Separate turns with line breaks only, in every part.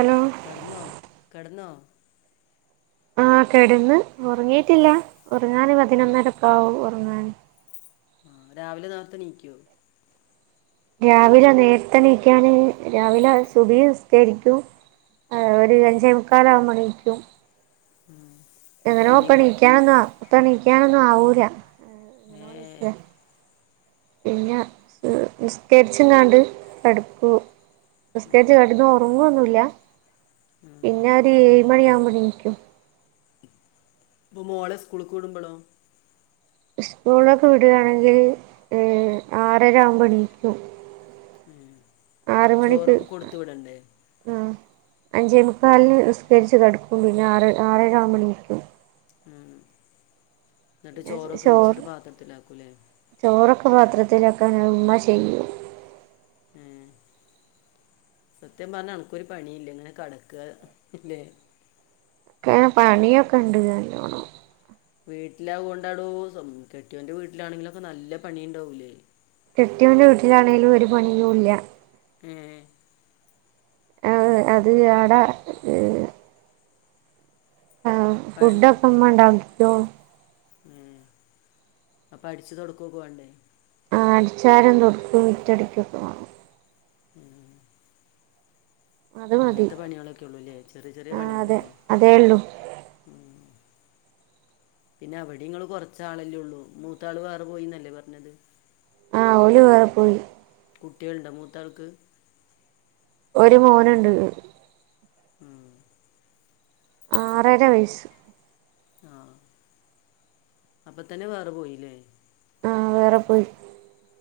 Hello
കെടന്നോ കെടന്നോ
ആഹ് കെടന്ന് ഒറങ്ങിയിട്ടില്ല ഒറങ്ങാന്
ആ
പതിനൊന്നരക്കാവും ഒറങ്ങാൻ
ആഹ് രാവിലെ നേർത്തെ എണീക്കുവോ
രാവിലെ നേർത്തെണിക്കാന് രാവിലെ സുബ്ഹി നിസ് സ്കരിക്കും ഏഹ് ഒരു അഞ്ചേമുക്കാലാവുമ്പോ എണീക്കും
ഉമ്
എങ്ങനൊ പ്പെ എണീക്കാനൊന്നും പ്പെ എണീക്കാനൊന്നും ആവൂല
ഏഹ്
പിന്നെ നിസ്കരിച്ച്ങ്ങാണ്ട് കെടക്കും
ഉം,
നിസ്കരിച്ച് കെടന്നൊറങ്ങൊന്നുല്ല
ഉം.
പിന്നെ ഒരു ഏഴ് മണിയാകുമ്പോ എണീക്കും
അപ്പൊ മോളെ സ്കൂള്ക്ക് വിടുമ്പളോ
സ്കൂളിലൊക്കെ വിടുകയാണെങ്കിൽ ഏ ആറര ആവുമ്പോ എണീക്കും
ഉം
ആറ് മണിക്ക്
ചോറൊക്കെ കൊടുത്തു വിടണ്ടേ
ആഹ് അഞ്ചേമുക്കാലിന് നിസ്കരിച്ച് കെടക്കും പിന്നെ ആറ് ആറര ആവുമ്പോ എണീക്കും
ഉം എന്നിട്ട്
പിന്നെ
ചോറൊക്കെ വെച്ചിട്ട്
ചോറ്
പാത്രത്തിലാക്കൂല്ലേ
ചോറൊക്കെ പാത്രത്തിലാക്കാന് അത് ഉമ്മ ചെയ്യും
ഉം സത്യം പറഞ്ഞാ അനക്കൊരു പണിയില്ല ഇങ്ങനെ കെടക്കുവാ ഇല്ലേ
ഏ പണിയൊക്കെയുണ്ട് നല്ലോണം
വീട്ടില് അത് കൊണ്ടാടോ കെട്ടിയവന്റെ വീട്ടിലാണെങ്കിലൊക്കെ നല്ല പണിയുണ്ടാവൂലേ
കെട്ടിയവന്റെ വീട്ടിലാണേലും ഒരു പണിയുമില്ല
ഏ
ഏ അത് ഏടാ ഉം ഏ ഫുഡൊക്കെ ഉമ്മ ഉണ്ടാക്കിയോ
ഉം അപ്പോ അടിച്ച് തൊടക്കുവൊക്കെ വേണ്ടേ
ആ അടിച്ച് വാരലും തൊടക്കും മുറ്റമടിക്കുവൊക്കെ വേണം
ഉം
അത് മതി
അങ്ങനത്തെ പണികളൊക്കെയേ ഉള്ളൂല്ലേ ചെറിയ ചെറിയ
ആഹ്
പണിയേ
അതെ
ഉള്ളൂല്ലേ
അതേ ഉള്ളൂ
ഉം പിന്നെ അവിടെയും ഇങ്ങള് കൊറച്ചാളല്ലേയുള്ളൂ മൂത്താള് വേറെ പോയീന്നല്ലേ പറഞ്ഞത്
ആ ഓല് വേറെ പോയി
കുട്ടികളുണ്ടോ മൂത്താൾക്ക്
ഒരു മോനുണ്ട്
ഉം
ആറര വയസ്സ്
ആഹ് അപ്പൊത്തന്നെ വേറെ പോയില്ലേ
ആഹ് വേറെ പോയി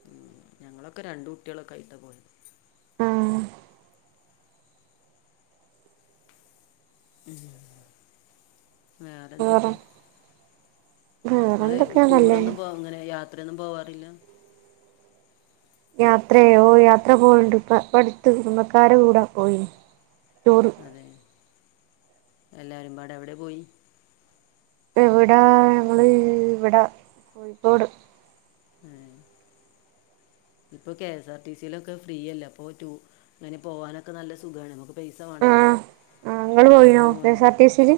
ഉം ഞങ്ങളൊക്കെ രണ്ട് കുട്ടികളൊക്കെ ആയിട്ടാ പോയത്
ആഹ്
ഉം
വേറെ
വേറെന്തെക്കെ ഇങ്ങള്
വേറെന്തൊക്കെയാ നല്ലന്നെ
ടൂറൊന്നും പോ അങ്ങനെ യാത്രയൊന്നും പോവാറില്ല
യാത്രയോ ഓ യാത്ര പോയിണ്ട് ഇപ്പോ ഇപ്പടുത്ത് കുടുംബക്കാരെ കൂടെ പോയിന്ന് ടൂറ്
അതെ എല്ലാരും പാടെ എവിടെ പോയി
എവിടാ ഞങ്ങള് ഇവിടെ കോഴിക്കോട്
ഏ ഇപ്പൊ കെ എസ് ആർ ടി സിയിലൊക്കെ ഫ്രീയല്ലേ അപ്പോ ടൂ ഇങ്ങനെ പോകാനൊക്കെ നല്ല സുഖാണ് നമുക്ക് പൈസ വേണ്ടല്ലോ
ആഹ് ആഹ് ഇങ്ങള് പോയിനോ
ബസിന്
കെ എസ് ആർ
പോവാനൊന്നും
ടി സിയില്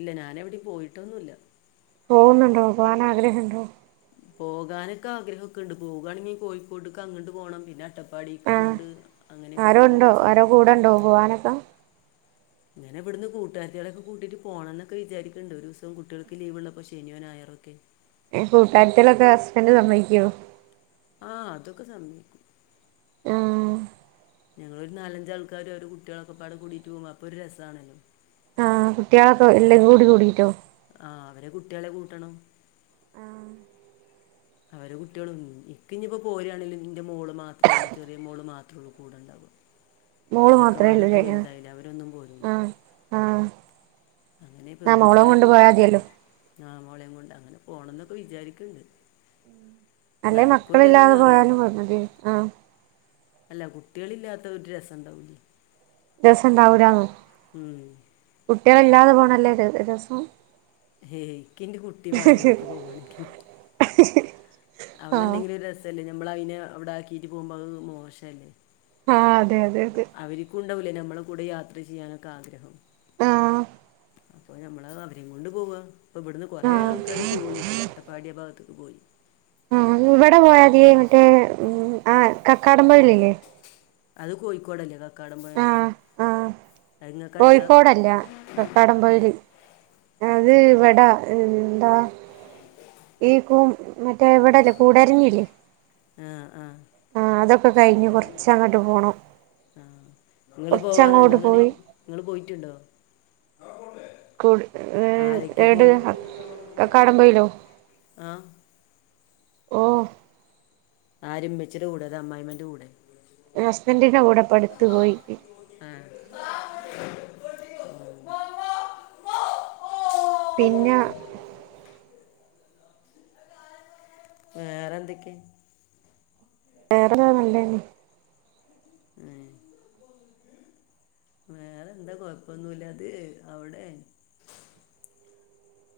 ഇല്ല ഞാനെവിടെയും പോയിട്ടൊന്നുവില്ല
പോകുന്നുണ്ടോ പോകാൻ ആഗ്രഹവുണ്ടോ
പോകാനൊക്കെ ആഗ്രഹവൊക്കെ ഉണ്ട് പോകുവാണെങ്കിൽ കോഴിക്കോട്ട്ക്ക് അങ്ങട്ട് പോണം പിന്നെ അട്ടപ്പാടിക്ക് അങ്ങട്ട്
ആരോണ്ടോ ആരോ കൂടെ ഉണ്ടോ പോവാനൊക്കെ.
ഇങ്ങനെ ഇവിടുന്ന് കൂട്ടുകാരത്തികളെയൊക്കെ കൂട്ടിട്ട് പോണോന്നൊക്കെ വിചാരിക്കിണ്ട് ഒരു ദിവസം കുട്ടികൾക്ക് ലീവുള്ളപ്പൊ ശനിയോ ഞായറൊ ഒക്കെ.
ഏ കൂട്ടുകാരത്തികളുടെയൊക്കെ ഹസ്ബൻഡ് സമ്മതിക്കൊ.
ആഹ് അതൊക്കെ സമ്മതിക്കും
ആഹ്.
ഞങ്ങളൊരു നാലഞ്ചാൾക്കാര് ഓരുടെ കുട്ട്യോളൊക്കെപാടെ കൂടിട്ട് പോവുമ്പൊ അപ്പൊ ഒരു രസാണല്ലോ.
ആഹ് കുട്ടികളൊക്കെ എല്ലാരും കൂടി കൂടിട്ടോ.
ആഹ് അവരെ കുട്ടികളെ കൂട്ടണം.
ആഹ്.
അവരെ കുട്ട്യേളും ഇക്ക് ഇനിയിപ്പോ പോരുവാണേലും ഇന്റെ മോള് മാത്രേയുള്ളൂ ചെറിയ മോള് മാത്രേയുള്ളൂ കൂടെയുണ്ടാവുക
മോള് മാത്രേ ഉള്ളൂ
ചെക്കന്മാരൊക്കെ
ല്ലേ
വലുതായില്ലേ അവരൊന്നും പോരൂല.
ആഹ് ആഹ്
അങ്ങനെ
ആ മോളേം
പെൺകുട്ട്യേളെ
കൊണ്ട് പോയാ
കൂട്ടിട്ട്.
മതിയല്ലോ
മോളേം കൊണ്ട് അങ്ങനെ പോണന്നൊക്കെ വിചാരിക്കിണ്ട്.
അല്ലെ മക്കളില്ലാതെ
അറിയില്ല
പോയാലും മതി ആഹ്.
അല്ല കുട്ട്യേളില്ലാത്ത ഒരു രസൂണ്ടാവൂല.
രസണ്ടാവൂലന്നൊ കുട്ട്യേള് ഇല്ലാതെ പോണല്ലേ ര രസം.
ഏഹ് എനിക്കിന്റെ കുട്ടിവാണം എവിടക്ക് പോവാണെകിലും.
ഹ്ഹ്.
അവളുണ്ടെങ്കിലെ ഒരു രസല്ലേ ഞമ്മളയിനെ അവിടാക്കീട്ട് പോകുമ്പോ അത് മോശല്ലേ.
ആഹ് അതെ അതെ. അതെ
അവരിക്കും ഉണ്ടാവൂലേ നമ്മളെ കൂടെ യാത്ര ചെയ്യാനൊക്കെ ആഗ്രഹം.
ആഹ്
ഇപ്പൊ ഞമ്മള് അവരേം കൊണ്ട് പോവാ ഇപ്പവിടുന്ന്
ആ
കൊറേ ആൾക്കാാര് പോയിട്ടോ അട്ടപ്പാടി ആ ഭാഗത്ത്ക്ക് പോയി.
ആ ഇവിടെപോയാതി മറ്റേ ആ കക്കാടമമ്പൊഴലില്ലേ.
അത് കോയിക്കോടല്ലേ കക്കാട പൊഴ.
ആഹ് ആഹ്. കോയിക്കോടല്ല
ഏ
കക്കാടംപൊയൽ അത്
ഏ
ഇവടാ. എന്താ ഈ കു മറ്റേവിടെല്ലേ കൂടരഞ്ഞില്ലേ. ആ അതൊക്കെ കഴിഞ്ഞ് കൊറച്ചങ്ങട്ട് പോണം.
ആഹ് ഇങ്ങള് പോവാറുണ്ടോ
കുറച്ചങ്ങോട്ട്
അങ്ങനെ
പോയി
ഇങ്ങള് പോയിട്ടുണ്ടോ.
കൂ ഏഹ്
ആരൊക്കെ
ഏട്
പോയി
കക്കാടംപൊയിലൊ.
ആ
ഓഹ്.
ആര് ഇമ്മച്ചീടുടെ അതൊ അമ്മായമന്റുടെ.
ഹസ്ബന്റിന്റെ കൂടെ ഇപ്പട്ത്ത് പോയി.
ആഹ്
പിന്ന
വേറെന്തക്കെ
വേറെ നല്ലനെ
ആഹ് വേറെ എന്താ കൊയപ്പൊന്നുല്ല അത് അവിടെ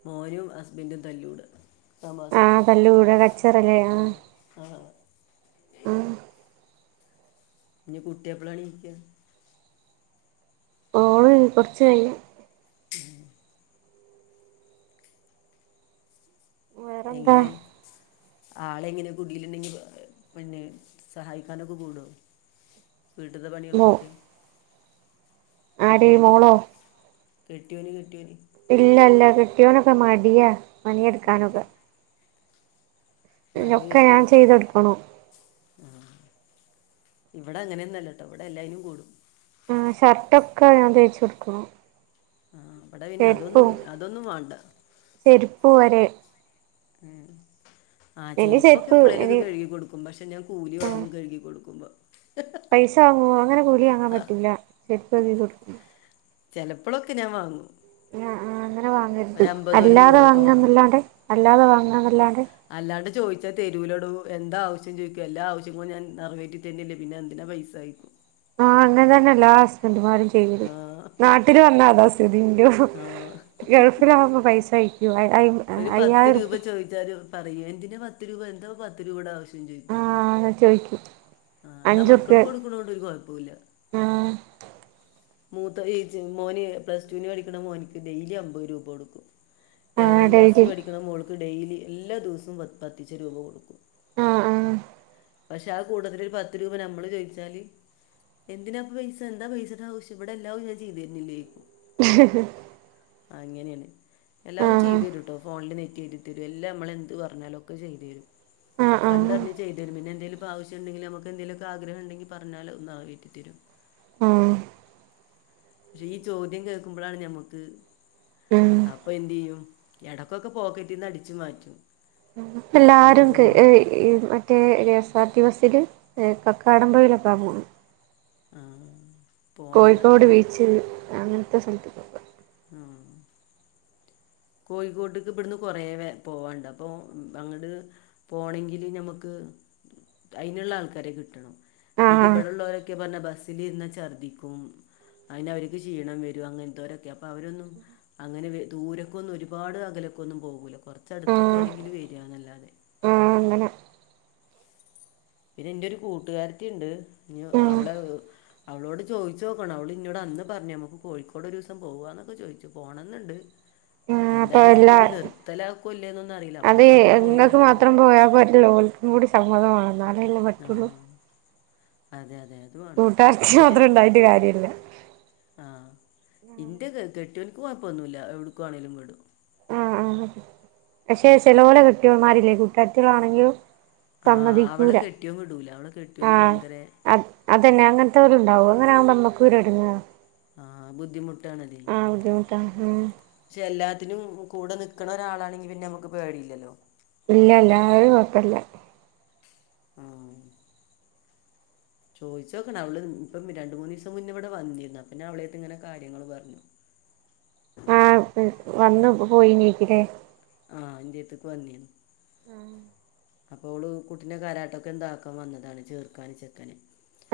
മോനും ഹസ്ബന്റും തല്ലൂട തമാശക്ക്
ആഹ് തലൂട കച്ചറല്ലേ ആഹ്.
ആഹ്‌
ആഹ്
ഇനി കുട്ടി എപ്പളാണീക്ക
ഓള് കൊറച്ചയ്യും വേറെന്താ
എങ്ങനെ ആളെ എങ്ങനെ കുടിയിലിണ്ടെങ്കി പിന്നെ സഹായിക്കാനൊക്കെ കൂടോ. വീട്ട്ത്തെ
മോ
പണിയൊൾക്കൊക്കെ
ആര്
കെട്ടിയോന്
മോളോ
കെട്ടിയോന് കെട്ടിയോന്
ഇല്ല ഇല്ല കിട്ടിയോനൊക്കെ മടിയാ
ഏ
പണിയെടുക്കാനൊക്കെ
നല്ല
ഒക്കെ ഞാൻ
കെട്ടിയോൻ
ചെയ്ത് കൊടുക്കണു
ആ ഇവിടെ അങ്ങനെൊന്നല്ലട്ടോ ഇവിടെ എല്ലാരും കൂടും
ആ ഷർട്ടൊക്കെ ഞാൻ തേച്ച് കൊടുക്കൊണം
ആ അവടെ പിന്നെ അതൊന്നും അതൊന്നും വേണ്ട
ചെരുപ്പ് വരെ
ഉം ആഹ്
ഇനി
ചെരിപ്പൊക്കെ
ചെരുപ്പ്
എപ്പഴേലൊക്കെ
ഇനി
കഴുകി കൊടുക്കും പക്ഷെ ഞാ കൂലി
ആ
വാങ്ങും കഴുകി കൊടുക്കുമ്പോ
പൈസ വാങ്ങുവോ അങ്ങനെ കൂലി വാങ്ങാൻ പറ്റൂല്ല ചെരുപ്പ് കൊ
ചെലപ്പളൊക്കെ ഞാൻ വാങ്ങും
അങ്ങനെ വാങ്ങരുത്,
ഒരു അമ്പത് ഒരു
അല്ലാതെ
നൂറൊക്കെ വാങ്ങും
വാങ്ങാന്നല്ലാണ്ടെ, അല്ലാതെ വാങ്ങ എന്നല്ലാണ്ടെ
അല്ലാണ്ട് ചോദിച്ചാ തെരൂലടോ, എന്താവശ്യം ചോദിക്ക എല്ലാ ആവശ്യങ്ങൾ ഞാൻ നിറവേറ്റി തന്നില്ലെങ്കിൽ പിന്നെന്തിന പൈസ സൈക്കും
ആഹ് അങ്ങന തന്നല്ലോ എല്ലാ ഹസ്ബൻണ്ട്മാരും
ആ
[unintelligible] നാട്ടില് വന്നാ അതാ സ്ഥിതി ന്റേതും
ആ
ഗൾഫിലാവകുമ്പോൾ പൈസ അയ്ക്കുവ അ
ഒരു പത്ത് രൂപ ചോദിച്ചാല് പറയൂ, എന്തിനാ പത്ത് രൂപ എന്താ പത്ത് രൂപയുടെ ആവശ്യം
ആഹാ, ചോയിക്കും
ആഹ, ന്നാ മക്കൾക്ക് കൊടുക്കണോണ്ട് ഒരു കൊഴപ്പുല്ല
ആ
മൂത്തൊന് ചോയ്ച്ചാൽ [unintelligible] പ്ലസ്ടു ടു ൽ പഠിക്കണ മോനിക്ക് ഡെയിലി അമ്പത് രൂപ കൊടുക്കും
ആ
ഏഴാം ക്ലാസ്സിൽ
ഡെയിലി
പഠിക്കണ മോൾക്ക് ഡെയിലി എല്ലാ ദിവസവും പ പത്തിച് രൂപ കൊടുക്കും
ആഹ്, ആഹ്
പക്ഷെ ആ കൂട്ടത്തിൽ ഒരു പത്ത് രൂപ നമ്മള് ചോദിച്ചാല് എന്തിനാപ്പ പൈസ എന്താ പൈസയുടെ ആവശ്യ ഇവിടെ എല്ലാവും ഞാൻ ചെയ്ത തരുന്നില്ലേക്കും ആ, അങ്ങനെയാണ്
ആ
എല്ലാവും ചെയ്ത് തരുട്ടോ ഫോണില് നെറ്റ് കേറ്റി എല്ലാം നമ്മള എന്ത് പറഞ്ഞാലുംക്കെ ചെയ്തു തരും,
ആ ആ
കണ്ടറിഞ് ചെയ്തു തരും പിന്നെ എന്തേലും പ്പ ആവശ്യം ണ്ടെങ്കിൽ നമുക്ക് എന്തങ്കിലൊക്കെ ആഗ്രഹം ഉണ്ടെങ്കിൽ പറഞ്ഞാലത് നിറവേറ്റി തരും
ആ
ഈ ചോദ്യം കേൾക്കുമ്പോഴാണ് ഞമ്മുക്ക്
ഉം
അപ്പൊ എന്ത് ചെയ്യും ഇടക്കൊക്കെ പോക്കറ്റിൽന്ന് അടിച്ചു മാറ്റും
എല്ലാരും കെ
അമ്പതൊന്നും
ഏഴ് ഈ മറ്റേ കെ എസ് ആർ ടി ബസ്സിൽ കക്കാടംമ്പയിലൊക്കാ പോവു
ആഹ്.
കോഴിക്കോട് ബീച്ചിൽ അങ്ങനത്തെ സ്ഥലത്തക്ക്‌ ഒക്കെ
ഉം കോഴിക്കോട്ടക്ക് ഇവിടുന്ന് കൊറേ പോവാണ്ട് അപ്പൊ അങ്ങട് പോണെങ്കില് നമക്ക് അയിനുള്ള ആൾക്കാരെ കിട്ടണം ഇത്
ആഹ്
ഇവിടെള്ളവരൊക്കെ പറഞ്ഞാ ബസ്സിൽ ഇരുന്ന് ഛർദിക്കും. അങ്ങനെ അവർക്ക് ക്ഷീണം വരും അങ്ങനത്തെവരൊക്കെ അപ്പൊ അവരൊന്നും അങ്ങനെ ദൂരം കൊന്നും ഒരുപാട് അകലൊക്കെ ഒന്നും പോകൂല, കുറച്ച് അടുത്തൊക്കെ
ആഹ്
ആണെങ്കിൽ വരിക എന്നല്ലാതെ
ആഹ് അങ്ങനെ
പിന്നെ എന്റെ ഒരു കൂട്ടുകാരത്തി ഉണ്ട്
ആഹ്
അവള അവളോട് ചോദിച്ചു നോക്കണം അവള ഇന്നോട് അന്ന് പറഞ്ഞഞ് നമുക്ക് കോഴിക്കോട് ഒരു ദിവസം പോകന്നൊക്കെ ചോദിച്ചു പോണം എന്നുണ്ട്
ആഹ് അപ്പൊ
എന്തായാലും ഇനിയിപ്പോ
എല്ലാ
ഇത് നിർത്തലാക്കൊ, ഇല്ലേ എന്നൊന്നും അറിയില്ല
അത്
അപ്പോഴക്കും ഒന്ന് പോയി
ഇങ്ങക്ക്
വരണം എന്നുണ്ട്
[unintelligible] കൂടി സമദം വേണല്ലേ
ആഹ്, അതെ, അതെ, അതെ
കൂട്ടരത്തി മാത്രം ഉണ്ടായിട്ട് കാര്യമില്ല.
ആഹ്, ഇന്റെ കെട്ട്യോനിക്ക് കുഴപ്പ ഒന്നുമില്ല എവിടുക്കുവാണെങ്കിലും വിടും.
ആഹ ആഹ്, പക്ഷെ ചേലോലെ കെട്ടിയൊന്മാരില്ലേ, കൂട്ടാരതികൾ ആണെങ്കിലും.
ആഹ് അവളെ കെട്ടിയൻ വിടൂല, അവളെ കെട്ടിയോനും ഭയങ്കര.
അ അതന്നെ അങ്ങനത്തോൽ ഉണ്ടാവും, അങ്ങനൊവുമ്പോ നമ്മക്കൊരു എടങ്ങേറ്.
ആഹ് ബുദ്ധിമുട്ടാണതെ
ബുദ്ധിമുട്ടാ ഉം
പക്ഷെ എല്ലാത്തിനും കൂടെ നിൽക്കണ ഒരാളാണെങ്കി പിന്നെ നമുക്ക് പേടിയില്ലല്ലോ.
ഇല്ലല്ല അത് കുഴപ്പില്ല.
ഉം ചോദിച്ച് നോക്കണം, അവള് ഇപ്പം രണ്ട് മൂന്നീസം മുന്നേ ഇവിടെ വന്നിരുന്നു, അപ്പൊ ഞ അവളോട് ഇങ്ങനെ കാര്യങ്ങൾ പറഞ്ഞു.
വന്നു പോയി നീക്കിലേ.
ആഹ് ഇന്റട്ത്തക്ക് വന്നിനു
ആഹ്
അപ്പോൾ ഓള് കുട്ടീന്റെ കാരാട്ടൊക്കെ എന്താക്കാൻ വന്നതാണ് ചേർക്കൻ ചെക്കന്.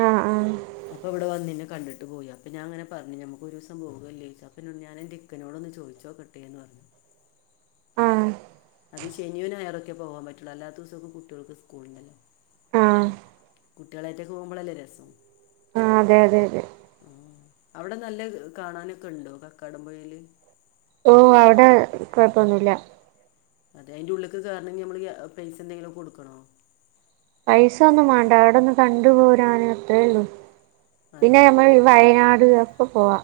ആഹ് ആഹ്
അപ്പൊ ഇവിടെ വന്ന് എന്നെ കണ്ടിട്ട് പോയി അപ്പൊ ഞാൻ അങ്ങനെ പറഞ്ഞ് നമുക്ക് ഒരു ദിവസം പോകല്ലേ ചോയ്ച്ച അപ്പോ ഞൻ എന്റ ഇക്ക ക്കനോട്‌ ഒന്ന് ചോദിച്ച് നോക്കട്ടെ എന്ന് പറഞ്ഞു.
ആഹ്
അത് ശനിയും ഞയർരൊക്കെ പോകവാൻ പറ്റുള്ളൂ അല്ലാത്ത ദിവസക്കെ കുട്ടികൾക്ക് സ്കൂള് ഉണ്ടല്ലോ.
ആഹ്
കുട്ടികളായിട്ടൊക്കെ പോകുമ്പോഴല്ലേ രസം.
ആഹ് അതെ അതെ അതെ.
ആഹ് അവിടെ നല്ല കാണാനൊക്കെ ഉണ്ടോ കക്കാടം പുഴയില്.
ഓ അവിടെ കുഴപ്പൊന്നുമില്ല.
അതെ അതിന്റെ ഉള്ളേക്ക് കേറണമെകിൽ നമ്മള് പൈസ എന്തെങ്കിലും കൊടുക്കണോ.
പൈസ ഒന്നും വേണ്ട അവിടൊന്ന് കണ്ടു പോരാനത്രേള്ളു പിന്നെ
അതെ
നമ്മൾ. വയനാട് ഒക്കെ പോവാം.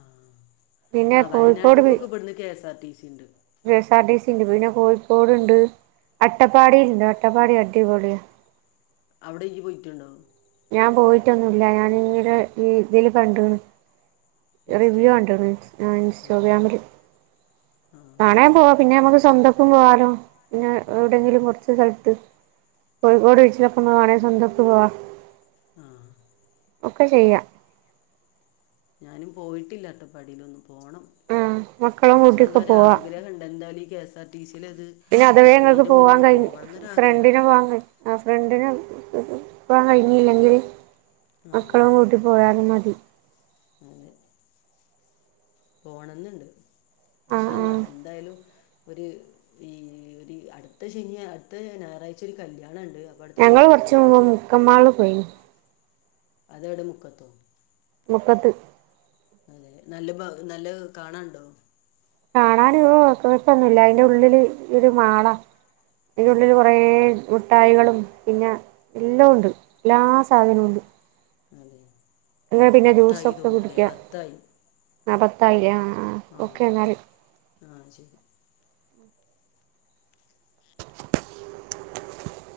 ആഹ്
പിന്നെ
ആഹ്
കോഴിക്കോട്
വയനാട്ട്ക്കൊക്കെ ഇവിടുന്ന് കെഎസ് ആർ ടി സി ഉണ്ട്.
K S R T C ഉണ്ട് പിന്നെ കോഴിക്കോട്ണ്ട് അട്ടപ്പാടിൽണ്ട് അട്ടപ്പാടി അടിപൊളിയ.
അവിടെ യി പോയിട്ടുണ്ടോ
ഞാൻ പോയിട്ടൊന്നുമില്ല ഞാൻ ഇങ്ങനെ ഇതില് കണ്ടു റിവ്യൂ
ഇൻസ്റ്റയിലോ
കണ്ടിനു
ആ
ഇൻസ്റ്റഗ്രാമില്.
ആ
നാണയം പോവാ പിന്നെ നമ്മക്ക് സ്വന്തക്കും പോവാലോ പിന്നെ
ആ
എവിടെങ്കിലും കൊറച്ച് സ്ഥലത്ത്. കോഴിക്കോട് ബീച്ചില് ഇപ്പോ സ്വന്തം ആയിട്ട് പോവാ
ആഹ്
ഒക്കെ ചെയ്യാം.
ഞാനും പോയിട്ടില്ല അട്ടപ്പാടിയിലൊന്നും പോണം.
ആഹ് മക്കളും
ഇന്ഷാ
കൂട്ടിയൊക്കെ
അള്ളാ
പോവാ
ആഗ്രഹം ഉണ്ട് എന്തായാലും ഈ കെഎസ് ആർ ടി സിൽ ഇത്
പിന്നെ അഥവേ ഞങ്ങൾക്ക്
നിക്കണതിന്റെ മുന്ന
പോവാൻ
ഒന്ന്
കഴി
പോ. പോണോന്ന് ഒരു ആഗ്രഹം
ഫ്രണ്ടിന്
ഉണ്ട്.
പോവാൻ കഴി ആഹ് ഫ്രണ്ടിന് പോകാൻ കഴിഞ്ഞില്ലെങ്കിൽ
ആ
മക്കളും കൂട്ടി. പോയാലും മതി.
അതെ പോണംന്നുണ്ട് ഇന്ഷാ
ആഹ്
ആള്ള
ആഹ്
എന്തായാലും. ഒരു ഈ ഒരു അടുത്ത ശനി അടുത്ത ഞായറാഴ്ച ഒരു കല്യാണ ഉണ്ട്. അപ്പോൾ അടുത്ത
ഞങ്ങള്
ശനിയാഴ്ച
കുറച്ച
പോകാൻ
മുമ്പ്
പറ്റില്ല
മുക്കൻ മാളിൽ പോയി.
അത് എവിടെ മുക്കത്തോ.
മുക്കത്ത്.
അതെ നല്ല നല്ല കാണണ്ടോ.
കാണാന് ഓ കൊഴപ്പന്നുമില്ല അതിന്റെ ഉള്ളില് ഒരു മാളാ
അതെ
അന്റെള്ളില് കുറെേ. മുട്ടായികളും പിന്നെ എല്ലാം ഉണ്ട് എല്ലാ സാധനവും ഉണ്ട്.
അതെ.
എന്നാ പിന്നെ
പത്തായി
ജ്യൂസൊക്കെ
തോന്നുന്നു അല്ലേ
കുടിക്കാം
പത്തായി
ആഹ് പത്തായി ആഹ് ആഹ് ഓക്കെ എന്നാൽ.
ആഹ് ശരി.